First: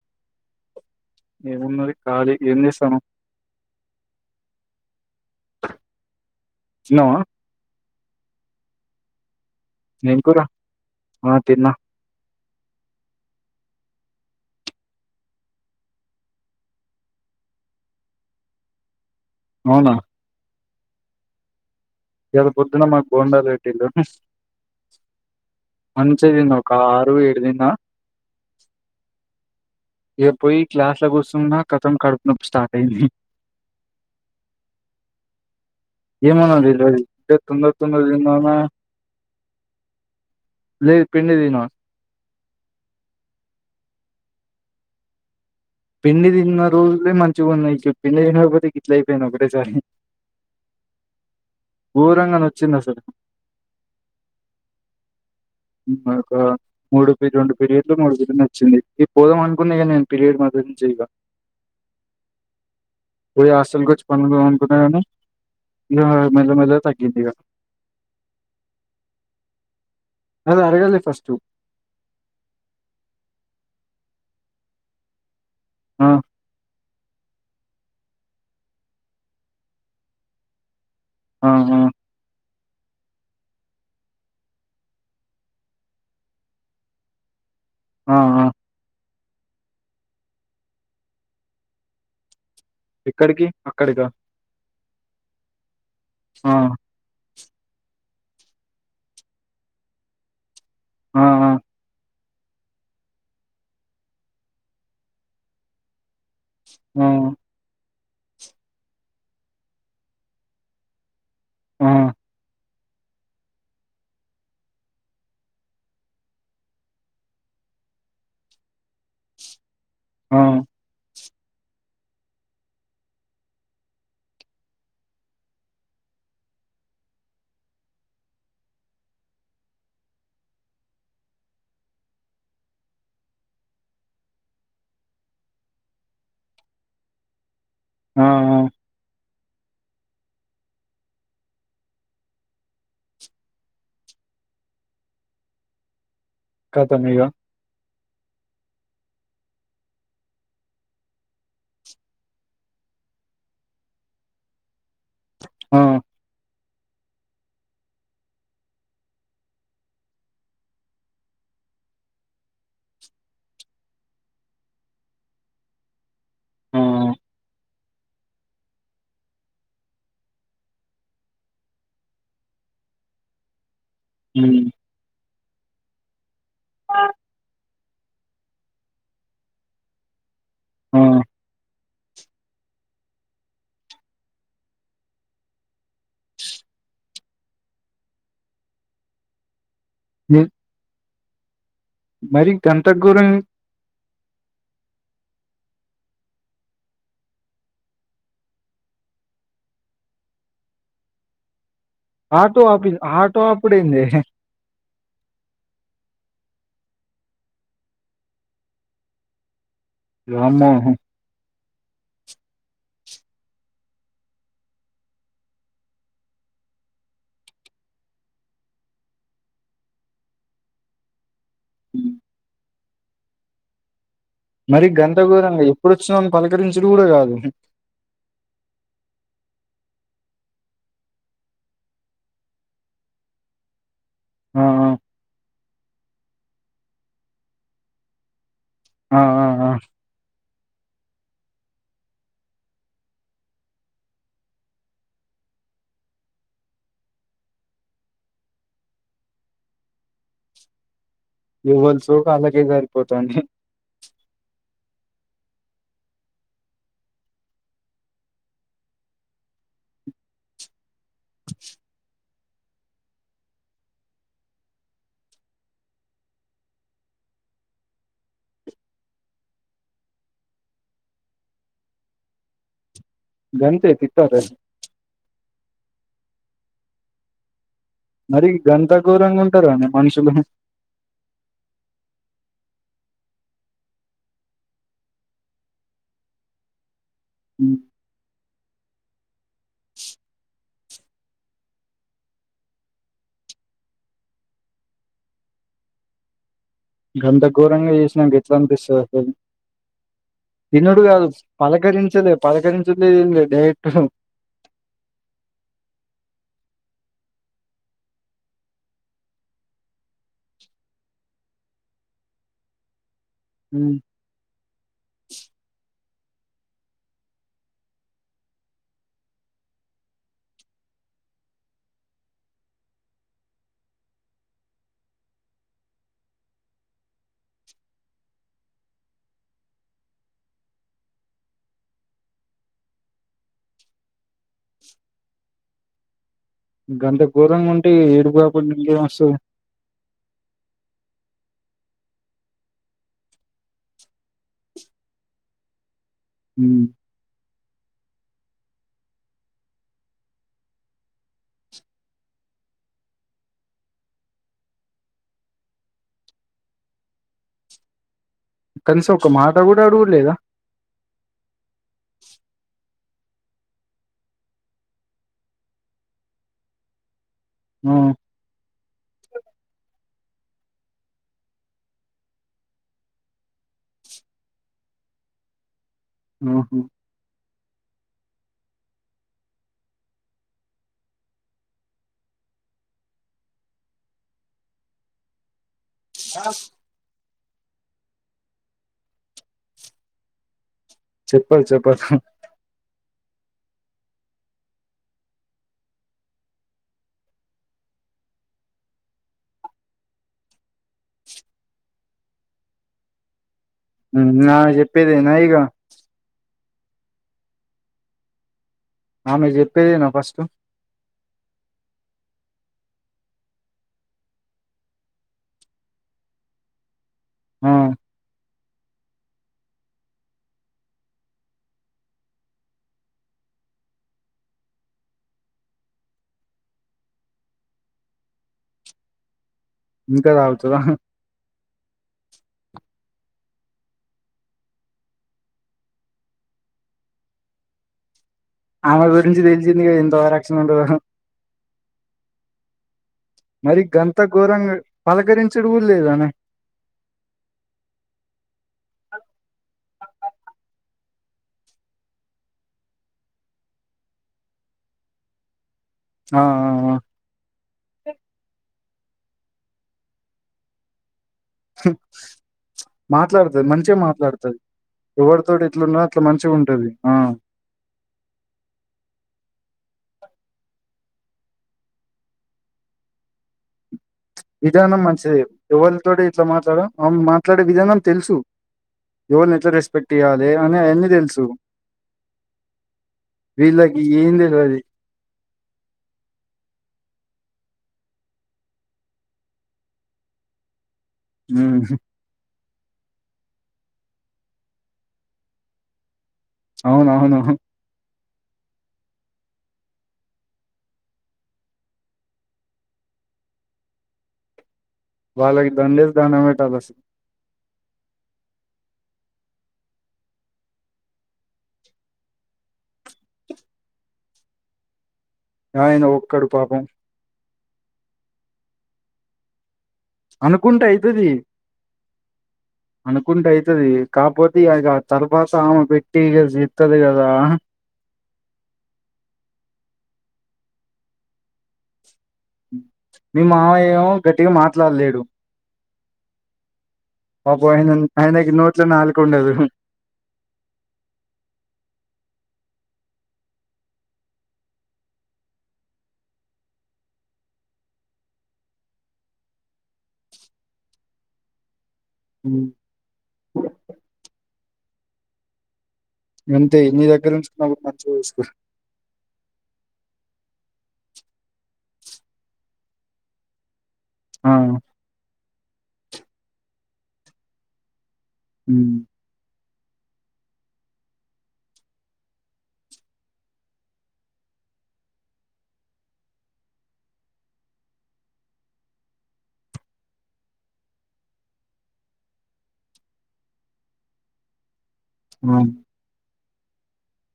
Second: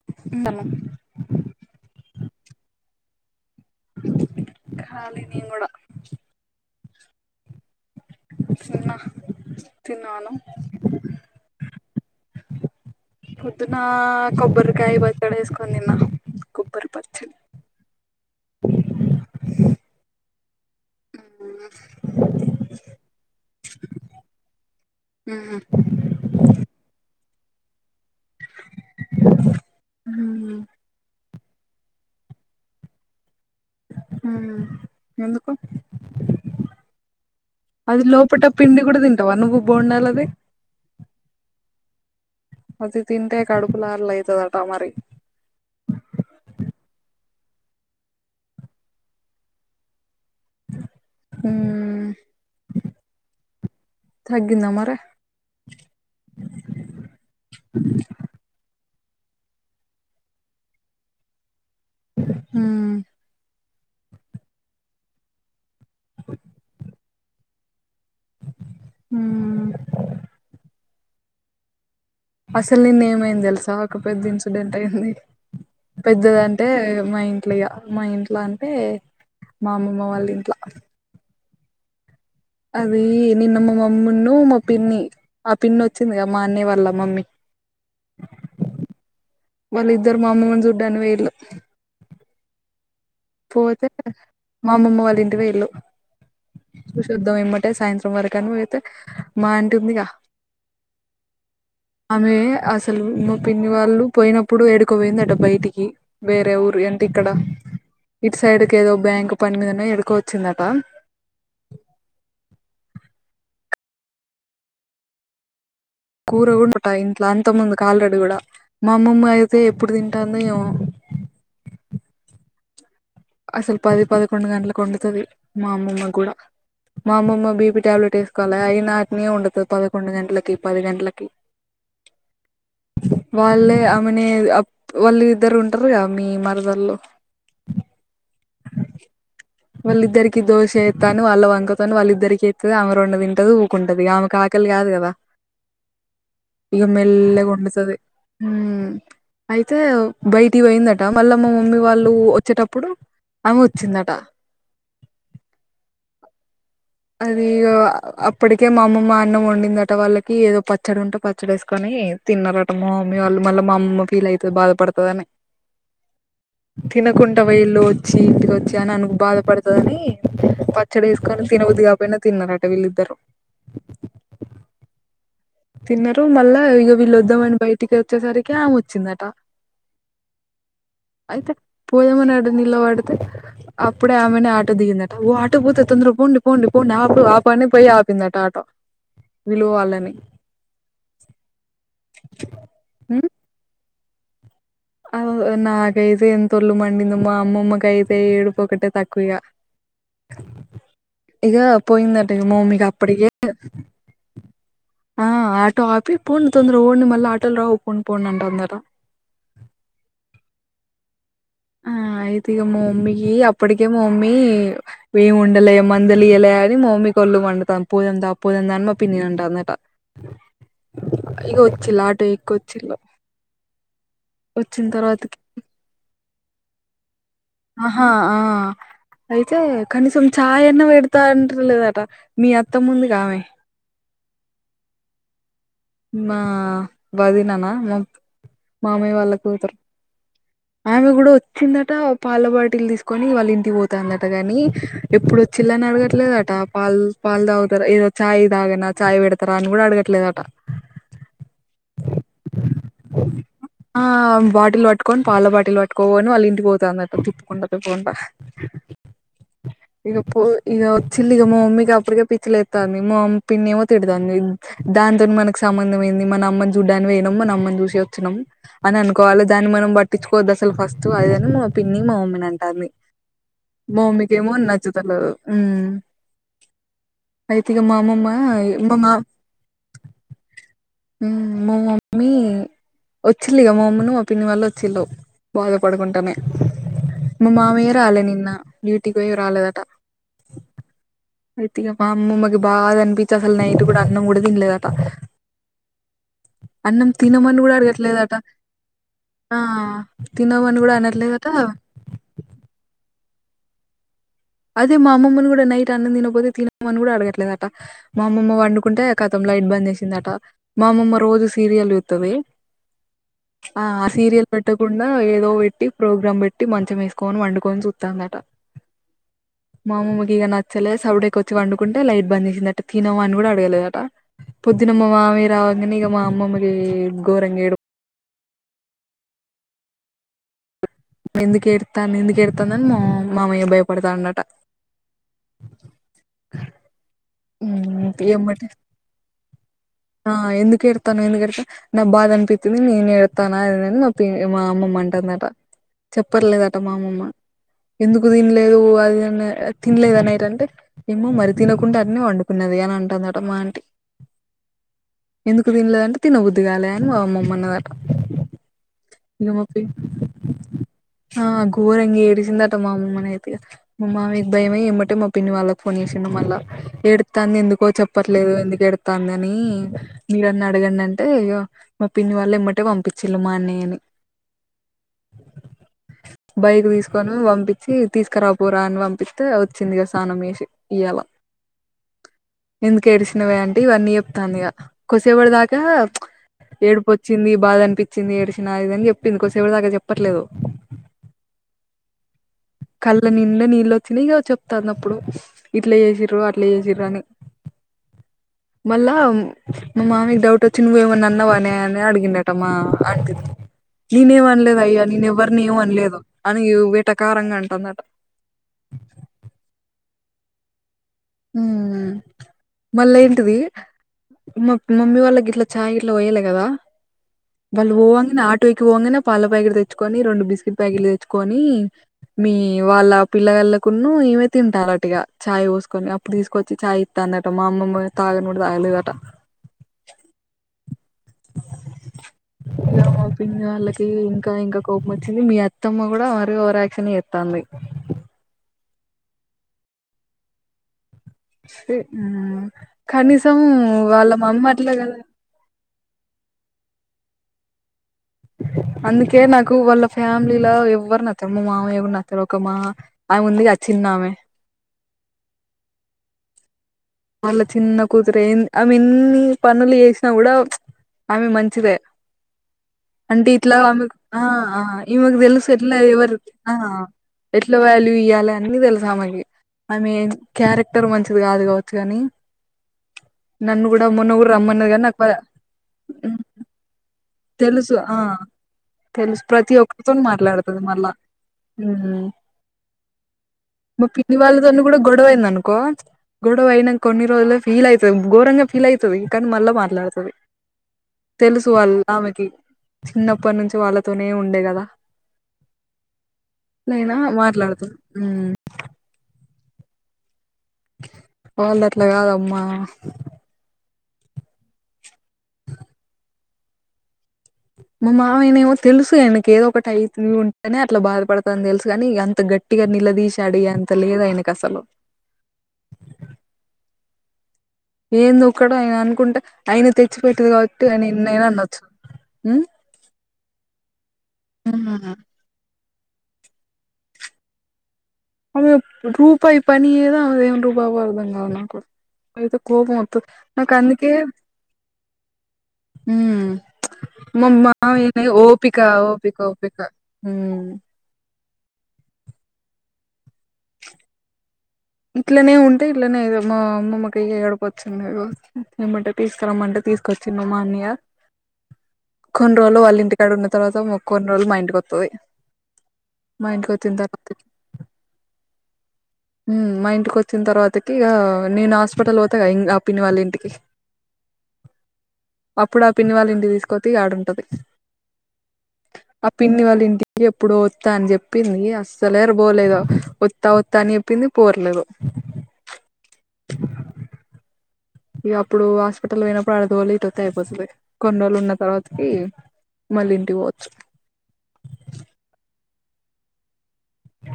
ఉ [unintelligible] ఏముంది మరి కాళీ ఏం చేస్తున్నావ్ కాలీ నేను కూడా తిన్నావా తిన్న ఏం కూరా ఆ తిన్నా పొద్దున్నకొబ్బరికాయ పచ్చడ వేస్కొనీ తిన్న కొబ్బరి పచ్చడి అవునా ఆ ఇయ్యాల పొద్దున మాకు బోండాలు పెట్టారు మ్మ్ మంచిగా తిన్న ఒక ఆరు ఏడుదిన్నా ఏ పోయి మ్మ్ క్లాస్ లో కూసున్నా కథం కడుపు నొప్పి స్టార్ట్ అయింది ఎందుకు ఏమనో తెల్వది తొందర తొందర అది లోపట తిన్నానా పిండి కూడా తింటావా నువ్వు బోండాలది లేదు పిండి తినను అది తింటే కడుపు [unintelligible] ర్లు అయితాదంట మరి పిండి తిన్న రోజులే మంచిగా ఉన్నాయి ఇక పిండి తినకపోతే గిట్ల అయిపోయింది ఒకటేసారి ఊ ఘోరంగా నొచ్చింది అసలు తగ్గందా మరి ఒక మూడు పి రెండు పీరియడులు మూడు పీరియడలు వచ్చింది ఇప్పుడే పోదం అనుకున్న గాని నేను పీరియడ్ మద్య నుంచి ఇగ ఉమ్ పోయి హాస్టల్ కొచ్చి పండ్లు తోముకున్న గానీ ఇగ మెల్లమెల్లగా తగ్గింది ఇగ ఉమ్ అది అడగాలి ఫస్టు అసలు నిన్న ఏమైంది తెలుసా ఒక పెద్ద ఇన్సిడెంట్ అయింది ఆ పెద్దదం అంటే మా ఇంట్లో ఇగ మా ఇంట్లో అంటే మా అమ్మమ్మ వాళ్ళ ఇంట్ల అవునా అది నిన్న మా మమ్మిన్ను మా పిన్ని ఆ పిన్ని వచ్చిందిగా మా అన్న్య వాల్ళ మమ్మీ ఆ ఆ వాళ్ళు ఇద్దరు మా అమ్మమ్మని చూడ్డానికి వైళ్ళు ఎక్కడికి పోతే అక్కడికా మా అమ్మమ్మ వాళ్ళ ఇంటి పోయిళ్ళు ఆ చూద్దాం ఏమటే సాయంత్రం వరకు అని పోతే మా ఇంట ఉందిగా ఆ ఆమె అసలు మా పిన్ని వాళ్ళు పోయినప్పుడు ఏడికోపోయింది అట బయటికి వేరే ఊరు ఏంటి ఆ ఇక్కడ ఇటు సైడ్కి ఏదో బ్యాంక్ పని మీదనే ఎడుకో వచ్చిందట ఆ కూర కూడా ఉంటాయి ఇంట్లో అంత ముందు కాలరెడీ కూడా మా అమ్మమ్మ అయితే ఎప్పుడు తింటాంద ఏమో అసలు పది పదకొండు గంటలకి వండుతది మా అమ్మమ్మ గూడా మా అమ్మమ్మ బీపీ టాబ్లెట్ వేసుకోవాలి అయినా అటానే ఉండదు పదకొండు గంటలకి పది గంటలకి వాళ్ళే ఆమెనే వాళ్ళు ఇద్దరు ఉంటారుగా మీ మరదల్లో ఆ వాళ్ళిద్దరికకి దోష ఎత్తది వాళ్ళ వంకతోని వాళ్ళిద్దరికి ఎత్తది ఆమె రెండు తింటది ఉ కొండది ఆమె కా ఆకలి కాదు కదా ఇక కతం ఇగ మెల్లగా వొందుతదీ ఉమ్ అయితే బయటి పోయిందట మళ్ళా మా మమ్మీ వాళ్ళు వచ్చేటప్పుడు అమె వచ్చిందట ఆ అది అప్పటికే మా అమ్మమ్మ అన్నం వండిందట వాళ్ళకి ఏదో పచ్చడి ఉంటే పచ్చడి వేసుకొని తిన్నరట మీ వాళ్ళు మళ్ళీ మా అమ్మ ఫీల్ అయితుంది బాధపడుతదని ఆ తినకుంటా వైళ్ళు వచ్చి ఇంటికి వచ్చి అని అనకు బాధపడుతుందని పచ్చడి ఏసుకొని తినబుధ్ధి కాకపోయినా తిన్నారట వీళ్ళిద్దరు ఉమ్ తిన్నారు మళ్ళా ఇగ వీళ్ళ వద్దామని బయటికి వచ్చేసరికి ఆమె వచ్చిందట ఆ అయితే పోదామని ఆడ నిలబడితే అప్పుడే ఆమెనే ఆటో దిగిందట ఓ ఆటో పోతే తొందర పోండి పోండి పోండి ఆపు ఆపు అని పొయ్యి ఆ పిందట ఆటో వీళ్ళు బోవాలని ఉమ్ మరి గంత ఉ ఘోరం ఏమి అవ్ నాకైతే ఎంత ఒళ్లు మండిందో మా అమ్మమ్మకైతే ఏడుపు ఒకటే తక్కువ ఇగ ఇగ పోయిందంట ఇగ ఆటో మోమిగ ఆపి అప్పటికే ఆటో ఆపుడేందే ఆ ఆటో ఆపి పోండి తొందరగా పోండి మళ్ళా ఆటోలు రావు పోండి పోండి అంటాందట వామ్మో ఆ అయితే ఇగ మా మమ్మీకి అప్పటికే మా మమ్మీ మేం ఉండలేం మందులు ఇయ్యలే అని మా మమ్మీకి వోళ్ళు మండుతాం పోదాం దా పోదాం దా అని మా పిన్ని ని అంటాందట ఇగ వొచ్చిల్లు ఆటో ఎక్కి వొచ్చిల్లు మరీ గంత ఘోరంగా ఎప్పుడొచ్చినావ్ అని పలకరించుడు కూడా కాదు ఆహా ఆ అయితే కనీసం చాయ్ అన్నా పెడతా అంటలేదట మీ అత్తమ్మ ఉందిగా ఆమె ఆ ఆ మా వదిననా మొ మామయ్య ఆ వాళ్ళ ఆ ఆ కూతురు ఆమె కూడా వచ్చిందట పాల బాటిలు తీసుకొని వాళ్ళింటికి పోతాదట గానీ ఎప్పుడొచ్చిల్లని అడగట్లేదట పాలు పాలు తాగుతారా ఏదో ఛాయ్ తగనా చాయ్ పెడతారా అని కూడా అడగట్లేద ఎవ్వల సోకు ఆళ్ళకే సరిపోతయి అని ఆ బాటిల్ పట్టుకొని పాల బాటిళ్లు పట్టుకోని వాళ్ళు ఇంటికి పోతా ఉందట తిప్పుకుంటా తిప్పకుంటా ఈడ పో ఈడ వచ్చింది గా మా మమ్మీకి అప్పుడికే పిచ్చిలే తాని మామ్ పిన్నీ ఏమో తిడతాంది దానితోని మనకు సమ్మందం ఏంది మన అమ్మని చూడ్డానికి పోయినాము మన అమ్మని చూసి చ్చినం అని అనుకోవాలి దాన్ని మనం బట్ ట్టిచ్చుకోవద్దు అసలు ఫస్టు అది అని మా పిన్ని మా మమ్మీని అంటాంది గంతే మా మమ్మీకి తిట్టారు ఏమో నచ్చుతలేదు ఉమ్ అయితే ఇగ మా అమ్మమ్మ మరీ మా గంత ఘోరంగా ఉంటారా అండి మనుషులు ఊ మా మమ్మీ వచ్చిల్లిగ మా మమ్మిను మా పిన్ని వాళ్ళ చ్చిల్లు బాధపడుకుంటానే మా మామయ్య రాలే నిన్న డ్యూటీకి పొయ్యి రాలేదట అయితే ఇగ మా అమ్మమ్మకి బాధ అనిపిచ్చి అసలు నైట్ కూడా అన్నం కూడా తినలేదట అన్నం గంత తినమని కూడా ఘోరంగా చేసినంక అడగట్లేదట ఎట్లా అనిపిస్తది అసలు ఆ తినమని కూడా తనుడు గాదు అనట్లేదట పలకరించలే పలకరించట్లేదు ఏం లేదు డైయెట్ [inaudible] అదే మా అమ్మని కూడా నైట్ అన్నం తినకపోతే తినమని కూడా అడగట్లేదట మా అమ్మమ్మ వండుకుంటే ఖతం లైట్ బంద్ చేసిందట మా అమ్మమ్మ రోజూ సీరియల్ చూత్తది ఆ హ్మ్ ఆ సీరియల్ పెట్టకుండా ఏదో పెట్టి ప్రోగ్రామ్ పెట్టి మంచం ఏసుకొని పండుకొని చూత్తాందట మా అమ్మమ్మకి ఇగ నచ్చలే సవుడేకొచ్చి వండుకుంటే లైట్ బంద్ చేసిందట తినమని కూడా అడగలేదట పొద్దున మా మామయ్య రావంగనే ఇగ మా అమ్మమ్మకి ఘోరంగా ఏడు ఎందుకు ఏడుత్తాంది ఎందుకు ఏడుత్తాంది అని మా మామయ్య భయపడుతాండు అట గంత ఘోరంగా ఉంటే ఏడుపు ఎమ్మటే కాకుంటే ఇంకేం వస్తది ఆ ఎందుకు ఏడుత్తన్నావ్ ఎందుకు ఏడుత నా బాధ అనిపిత్తుంది నేను ఏడుత్తానా అని మా పి మా అమ్మమ్మ అంటుందట చెప్పర్లేదట హ్మ్ మా అమ్మమ్మ ఎందుకు తినలేదు అది ఇద్ తినలేదు అనేటంటే ఏమో మరి తినకుండా అట్ న్ పండుకున్నది అని అంటుందట మా ఆంటి ఎందుకు తినలేదంటే తిన బద్దిగాలే అని మా అమ్మమ్మ అన్నదట కనీసం ఒక ఇగ మాట మ పి కూడా అడుగుడులేదా ఆ గోరంగ ఏడిసిందాట మా అమ్మమ్మ నయితె ఇగ మా మామయ్యాకు భయమై ఏమ్మటే మా పిన్ని వాళ్ళకు ఫోన్ చేసిండు మళ్ళ ఏడుతాంది ఎందుకో ఆ చెప్ప ట్లేదు ఎందుకు ఎడతాంది అని మీరన్న అడగండి అంటే ఇగ మా పిన్ని వాళ్ళు ఏ మ్మటే పంపిచ్చిళ్ళు మా అన్నయ్యని ఆహా బైక్ తీస్ కొని పంపించి తీసుకురాపోరా అని పంపిస్తే వచ్చిందిగా స్నానం చేసి ఇయ్యలా ఎందుకు ఏడిసినవే అంటే ఇవన్నీ చెప్తాంది ఇగ కొద్ధిసేపటి దాకా ఏడిపో చ్చింది బాధ అనిపించింది ఏడిచినా అది ఇదని చెప్పింది కొద్దిసేపటి దాకా చెప్పట్లేదు చెప్పద్ చెప్పద్ కళ్ళ నిండా నీళ్ళొచ్చినయ్ ఇగ చెప్తాంది అప్పుడు ఇట్లా చేసిర్రు ట్ల చేసిర్రని మళ్ళా మా మామయ్యకి డౌట్ వచ్చి నువ్వు ఏమన్నా అన్నవానే అని అడిగిండట మా ఆంటిని హ్మ్ నేనేం ఆమె అనలేదయ్యా నేను చెప్పేదేనా ఇగ ఎవ్వరిని ఏం అనలేదు అని వేటాకారంగా అంటందట ఆమె చెప్పేదే నా ఫస్ట్ మ్ మళ్ళ ఏంటిది మా మమ్మీ వాళ్ళకి గిట్లా చాయ్ గిట్లా పోయ్యాలి కదా ఆ వాళ్ళు పోంగనే ఆటో ఎక్కి పోంగనే పాల ప్యాకిట్లు తెచ్చుకొని రెండు బిస్కెట్ ప్యాకిీట్లు తెచ్చుకొని మీ వాళ్ళ పిల్లగళ్ళకున్ను ఇమే తింటాలటిగా చయిపోసుకొని తీసుకొచ్చి చాయ్ ఇతందట మా అమ్మమ్మ తాగను కూడా తాగలేదట ఇంకా తాగుతద ఇగ మా పిన్ని వాళ్ళకి ఇంకా ఇంకా కోపం వచ్చింది మీ అత్తమ్మ కూడా మరి రాక్షన్ చేస్తాంది ఆమె గురించి తెలిసింది గ ఎంత ఓవరాక్షన్ ఉంటదో చి మ్ కనీసం వాళ్ళ మమ్మట్లే కదా చ్చు కూడా లేదానే అందుకే నాకు వాళ్ళ ఫ్యామిలీల ఎవ్వరు నచ్చరు మా మామయ్య కూడ నచ్చరు ఒక మా ఆమె వుందిగా చిన్నామె ఆ ఆ ఆ వాళ్ళా చిన్న కుతురే ఎంద్ అమె ఎన్ని పనులు చేసినా కూడా ఆమె మంచిదే అంటే మాట్లాడుతది ఇట్లా మంచిగా ఆమెకు ఆ మాట్లాడుతది ఆ ఈమెకు ఎవరితోటి తెలుసు ఎట్లా ఎట్లున్నా అట్లా ఎవరు మంచిగా ఆ ఉంటది ఎట్లా వాల్యూ ఇయ్యాలే అన్ని తెలుసు ఆమెకి ఆమె క్యారెక్టర్ మంచిది కాదు కాబ చ్చు కానీ నన్ను కూడా మొన్న కూడా రమ్మన్నది విధానం కాని నాకు బ మంచిది ఎవరితోటి ఇట్లా మాట్లాడ మాట్లాడే తెలుసు విధానం ఆ తెల్సు ఎవరిని ఎట్లా ప్రతి రెస్పెక్ట్ ఒక్కరితోను ఇయ్యాలి అని మాట్లాడుతది అన్నీ మళ్ళా తెలుసు మ్ వీళ్ళకి మా ఏం పిన్ని తెల్వది వాళ్ళతోని కూడా గొడవయిందనుకో గొడవ అయినా కొన్ని రోజులె ఫీల్ అయితది ఘోరంగా ఫీల్ అయితది కానీ మళ్ళా మాట్లాడుతది తెలుసు ఉమ్ వాళ్ళ ఆమెకి చిన్నప్పటి నుంచి వాళ్ళతోనే ఉండే కదా నేనా అవునవును మాట్లడుతది మ్ వాళ్లది అట్లా కాదమ్మా వాళ్ళకి దండేసి దాండం పెట్టాలి అస మా మామయ్య నేమో తెలుసు ఆయనకి ఏదో ఒకటి అయితు ఉంటేనే అట్లా బాధపడతా అని తెలుసు కానీ అంత గ ట్టిగా నిలదీసి అడిగే అంత లేదు ఆయనకు అసలు ఆయన ఒక్కడు పాపం ఏంది ఒక్కడు ఆయన అనుకుంటే ఆయన తెచ్చి పెట్టేది కాబట్టి అనుకుంటే ఆయన అయితది ఎన్నైనా అనొచ్చ అనుకుంటే అయితది కాపోతే ఇగ ఆ తలు కోసం ఆమె పెట్టి ఇగ జిత్తది కదా అమె రూపాయి పనిచేయదు ఆమెదేమో రుబాబు అర్థం కాదు నాకు నాకైతే కోపం వత్తు మీ మామయ్య నాకందుకే ఏమో గట్టిగా మాట్లాడలేడు ఉమ్మ్ మా పాపం ఆయన మామయ్యకి ఆయనకి నోట్లో ఓపికా నాలుక ఓపికా ఉండదు ఓపికా ఉమ్మ్ ఇట్లనే ఉంటే ఇట్లనే ఏదో మా అమ్మమ్మకి ఏడుపొచ్చింది ఇగో ఏమ్మటే తీసుకురమ్మంటే తీసుకొచ్చిండు మా అన్నయ్య కొన్ని ఉమ్, రోజులు వాళ్ళ ఇంటికాడ ఉన్న తర్వాత కొన్ని రోజులు మా ఇంటికొత్తది ఇగంతే నీ దగ్గర నుంచి మా అవ్వని మంచిగా చూసుకొ ఉమ్మ్ మా ఇంటికొచ్చిన తర్వాతకి ఇగ నేను హాస్పిటల్ పోతాగా ఇంగ పిన్ని వాళ్ళ ఇంటికి ఆ అప్పుడు ఆ పిన్ని వాళ్ళ ఇంటికి తీసుకుపోతే ఇగ ఆడుంటది ఉమ్మ్ ఆ పిన్ని వాళ్ళ ఇంటికి ఎప్పుడో వత్తా అని చెప్పింది అస్సలేర్ పోలేదు వత్తా వత్తా అని చె ప్పింది పోర్లేదు ఇగ అప్పుడు హాస్పిటల్‌కి పోయినప్పుడు ఆడ తోలి ఇటోత్తే అయిపోతది కొన్ని రోజులు ఉన్న తర్వాతకి మళ్ళీ ఇంటికి పోవచ్చు ఆమ్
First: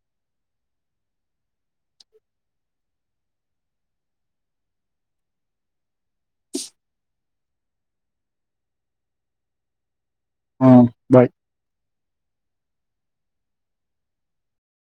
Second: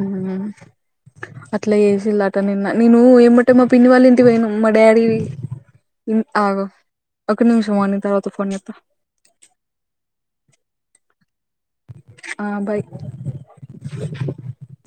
ఉమ్మ్ అట్లా చేసిల్లటా నిన్న నేను ఎమ్మటే మా పిన్ని వాళ్ళు ఇంటికి పోయినం మా డాడీ ఓం ఆగు ఒక్క నిమిషము నేను తర్వాత ఫోన్ చేత్త ఆ బాయ్ ఆ బాయ్